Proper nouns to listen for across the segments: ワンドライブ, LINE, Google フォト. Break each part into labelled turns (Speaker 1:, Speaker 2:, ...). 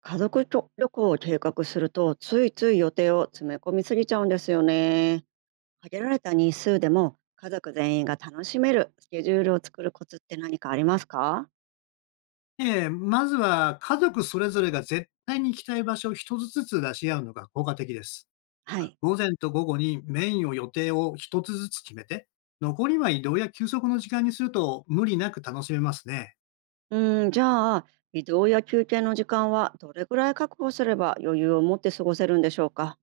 Speaker 1: 家族と旅行を計画するとついつい予定を詰め込みすぎちゃうんですよね。限られた日数でも家族全員が楽しめるスケジュールを作るコツって何かありますか？
Speaker 2: ええ、まずは家族それぞれが絶対に行きたい場所を一つずつ出し合うのが効果的です。
Speaker 1: はい。
Speaker 2: 午前と午後にメインを予定を一つずつ決めて、残りは移動や休息の時間にすると無理なく楽しめますね。
Speaker 1: うーん、じゃあ移動や休憩の時間はどれぐらい確保すれば余裕を持って過ごせるんでしょうか？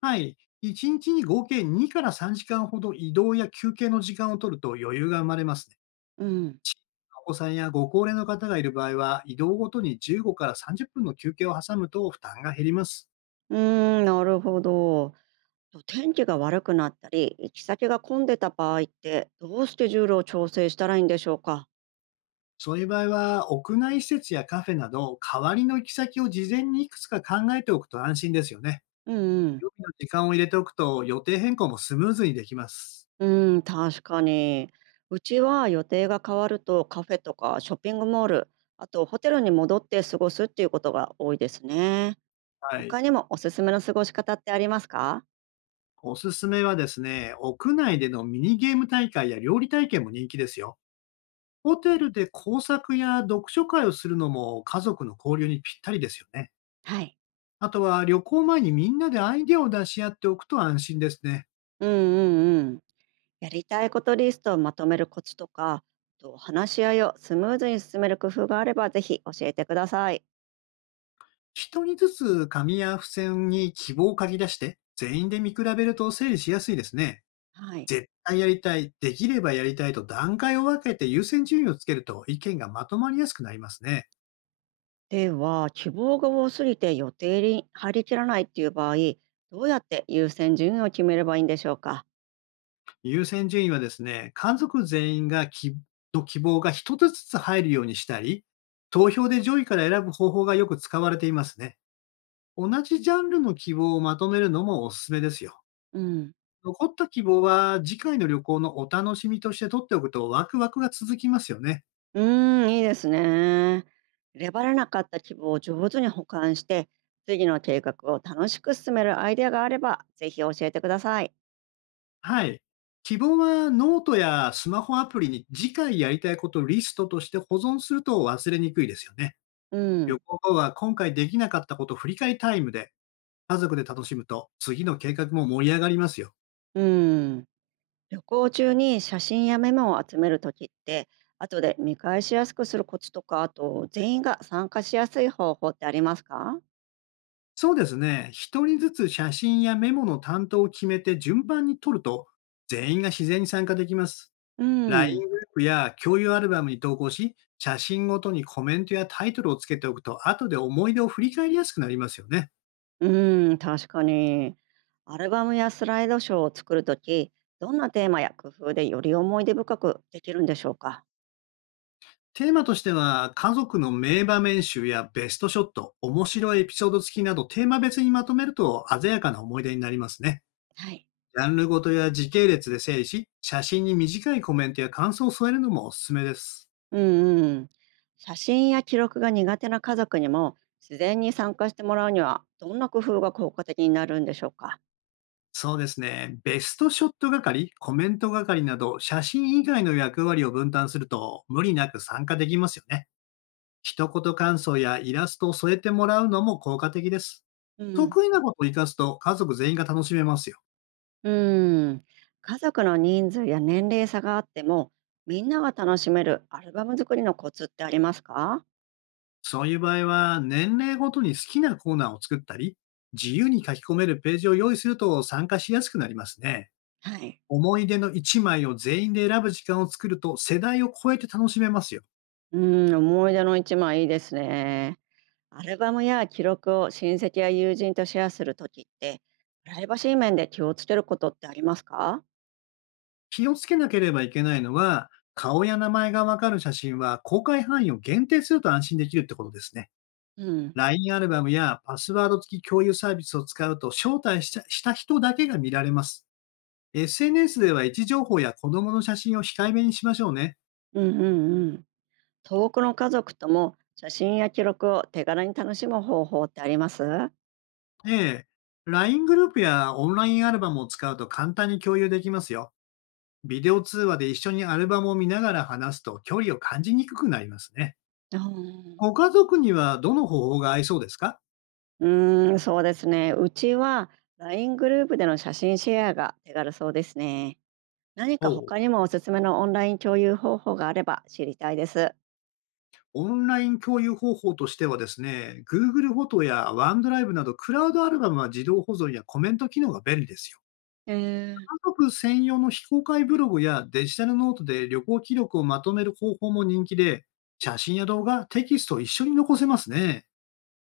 Speaker 2: はい。1日にちに合計2から3時間ほど移動や休憩の時間を取ると余裕が生まれますね。
Speaker 1: うん。
Speaker 2: 小さなお子さんやご高齢の方がいる場合は、移動ごとに15から30分の休憩を挟むと負担が減ります。
Speaker 1: うーん、なるほど。と天気が悪くなったり行き先が混んでた場合ってどうスケジュールを調整したらいいんでしょうか？
Speaker 2: そういう場合は、屋内施設やカフェなど、代わりの行き先を事前にいくつか考えておくと安心ですよね。
Speaker 1: うんうん。
Speaker 2: 予備の時間を入れておくと、予定変更もスムーズにできます。
Speaker 1: うん、確かに。うちは予定が変わるとカフェとかショッピングモール、あとホテルに戻って過ごすっていうことが多いですね。
Speaker 2: はい。
Speaker 1: 他にもおすすめの過ごし方ってありますか？
Speaker 2: おすすめはですね、屋内でのミニゲーム大会や料理体験も人気ですよ。ホテルで工作や読書会をするのも家族の交流にぴったりですよね。
Speaker 1: はい。
Speaker 2: あとは旅行前にみんなでアイデアを出し合っておくと安心ですね。
Speaker 1: うんうんうん。やりたいことリストをまとめるコツとか、あと話し合いをスムーズに進める工夫があればぜひ教えてください。
Speaker 2: 一人ずつ紙や付箋に希望を書き出して、全員で見比べると整理しやすいですね。
Speaker 1: はい。
Speaker 2: 絶対やりたい、できればやりたいと段階を分けて優先順位をつけると意見がまとまりやすくなりますね。
Speaker 1: では、希望が多すぎて予定に入りきらないっていう場合、どうやって優先順位を決めればいいんでしょうか？
Speaker 2: 優先順位はですね、家族全員がの希望が一つずつ入るようにしたり、投票で上位から選ぶ方法がよく使われていますね。同じジャンルの希望をまとめるのもおすすめですよ。
Speaker 1: うん。
Speaker 2: 残った希望は次回の旅行のお楽しみとして取っておくとワクワクが続きますよね。
Speaker 1: うーん、いいですね。レばれなかった希望を上手に保管して、次の計画を楽しく進めるアイデアがあれば、ぜひ教えてください。
Speaker 2: はい。希望はノートやスマホアプリに次回やりたいことをリストとして保存すると忘れにくいですよね。
Speaker 1: う
Speaker 2: 旅
Speaker 1: ん、
Speaker 2: 行後は今回できなかったことを振り返りタイムで家族で楽しむと次の計画も盛り上がりますよ。
Speaker 1: うん。旅行中に写真やメモを集めるときって、後で見返しやすくするコツとか、あと全員が参加しやすい方法ってありますか？
Speaker 2: そうですね。一人ずつ写真やメモの担当を決めて順番に撮ると全員が自然に参加できます。
Speaker 1: うん、
Speaker 2: LINE グループや共有アルバムに投稿し、写真ごとにコメントやタイトルをつけておくと後で思い出を振り返りやすくなりますよね。
Speaker 1: うん、確かに。アルバムやスライドショーを作るとき、どんなテーマや工夫でより思い出深くできるんでしょうか？
Speaker 2: テーマとしては、家族の名場面集やベストショット、面白いエピソード付きなど、テーマ別にまとめると鮮やかな思い出になりますね。
Speaker 1: はい。
Speaker 2: ジャンルごとや時系列で整理し、写真に短いコメントや感想を添えるのもおすすめです。
Speaker 1: うんうん。写真や記録が苦手な家族にも自然に参加してもらうにはどんな工夫が効果的になるんでしょうか。
Speaker 2: そうですね。ベストショット係、コメント係など、写真以外の役割を分担すると無理なく参加できますよね。一言感想やイラストを添えてもらうのも効果的です。
Speaker 1: うん。
Speaker 2: 得意なことを活かすと家族全員が楽しめますよ。
Speaker 1: うん。家族の人数や年齢差があってもみんなが楽しめるアルバム作りのコツってありますか？
Speaker 2: そういう場合は、年齢ごとに好きなコーナーを作ったり、自由に書き込めるページを用意すると参加しやすくなりますね。
Speaker 1: はい。
Speaker 2: 思い出の1枚を全員で選ぶ時間を作ると世代を超えて楽しめますよ。
Speaker 1: うん、思い出の一枚いいですね。アルバムや記録を親戚や友人とシェアするときってプライバシー面で気をつけることってありますか？
Speaker 2: 気をつけなければいけないのは、顔や名前がわかる写真は公開範囲を限定すると安心できるってことですね。
Speaker 1: うん。
Speaker 2: LINE アルバムやパスワード付き共有サービスを使うと招待した人だけが見られます。SNS では位置情報や子供の写真を控えめにしましょうね。
Speaker 1: うんうんうん。遠くの家族とも写真や記録を手軽に楽しむ方法ってありますう？
Speaker 2: ええ、LINE グループやオンラインアルバムを使うと簡単に共有できますよ。ビデオ通話で一緒にアルバムを見ながら話すと距離を感じにくくなりますね。
Speaker 1: あー。
Speaker 2: ご家族にはどの方法が合いそうですか？
Speaker 1: うーん、そうですね。うちは LINE グループでの写真シェアが手軽そうですね。何
Speaker 2: お
Speaker 1: か
Speaker 2: う
Speaker 1: 他にもおすすめのオンライン共有方法があれば知りたいです。
Speaker 2: オンライン共有方法としてはですね、Google フォトやワンドライブなどクラウドアルバムは自動保存やコメント機能が便利ですよ。
Speaker 1: えー、
Speaker 2: 家族専用の非公開ブログやデジタルノートで旅行記録をまとめる方法も人気で、写真や動画、テキストを一緒に残せますね。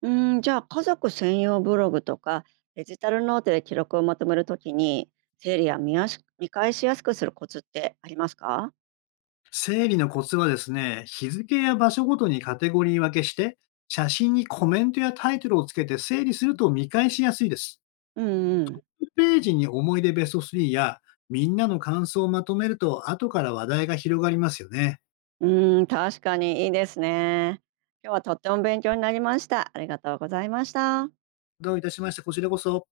Speaker 1: うーん、じゃあ家族専用ブログとかデジタルノートで記録をまとめるときに整理や見返しやすくするコツってありますか？
Speaker 2: 整理のコツはですね、日付や場所ごとにカテゴリー分けして、写真にコメントやタイトルをつけて整理すると見返しやすいです。
Speaker 1: うんうん。
Speaker 2: ページに思い出ベスト3やみんなの感想をまとめると後から話題が広がりますよね。
Speaker 1: うーん、確かにいいですね。今日はとっても勉強になりました。ありがとうございました。
Speaker 2: どういたしまして、こちらこそ。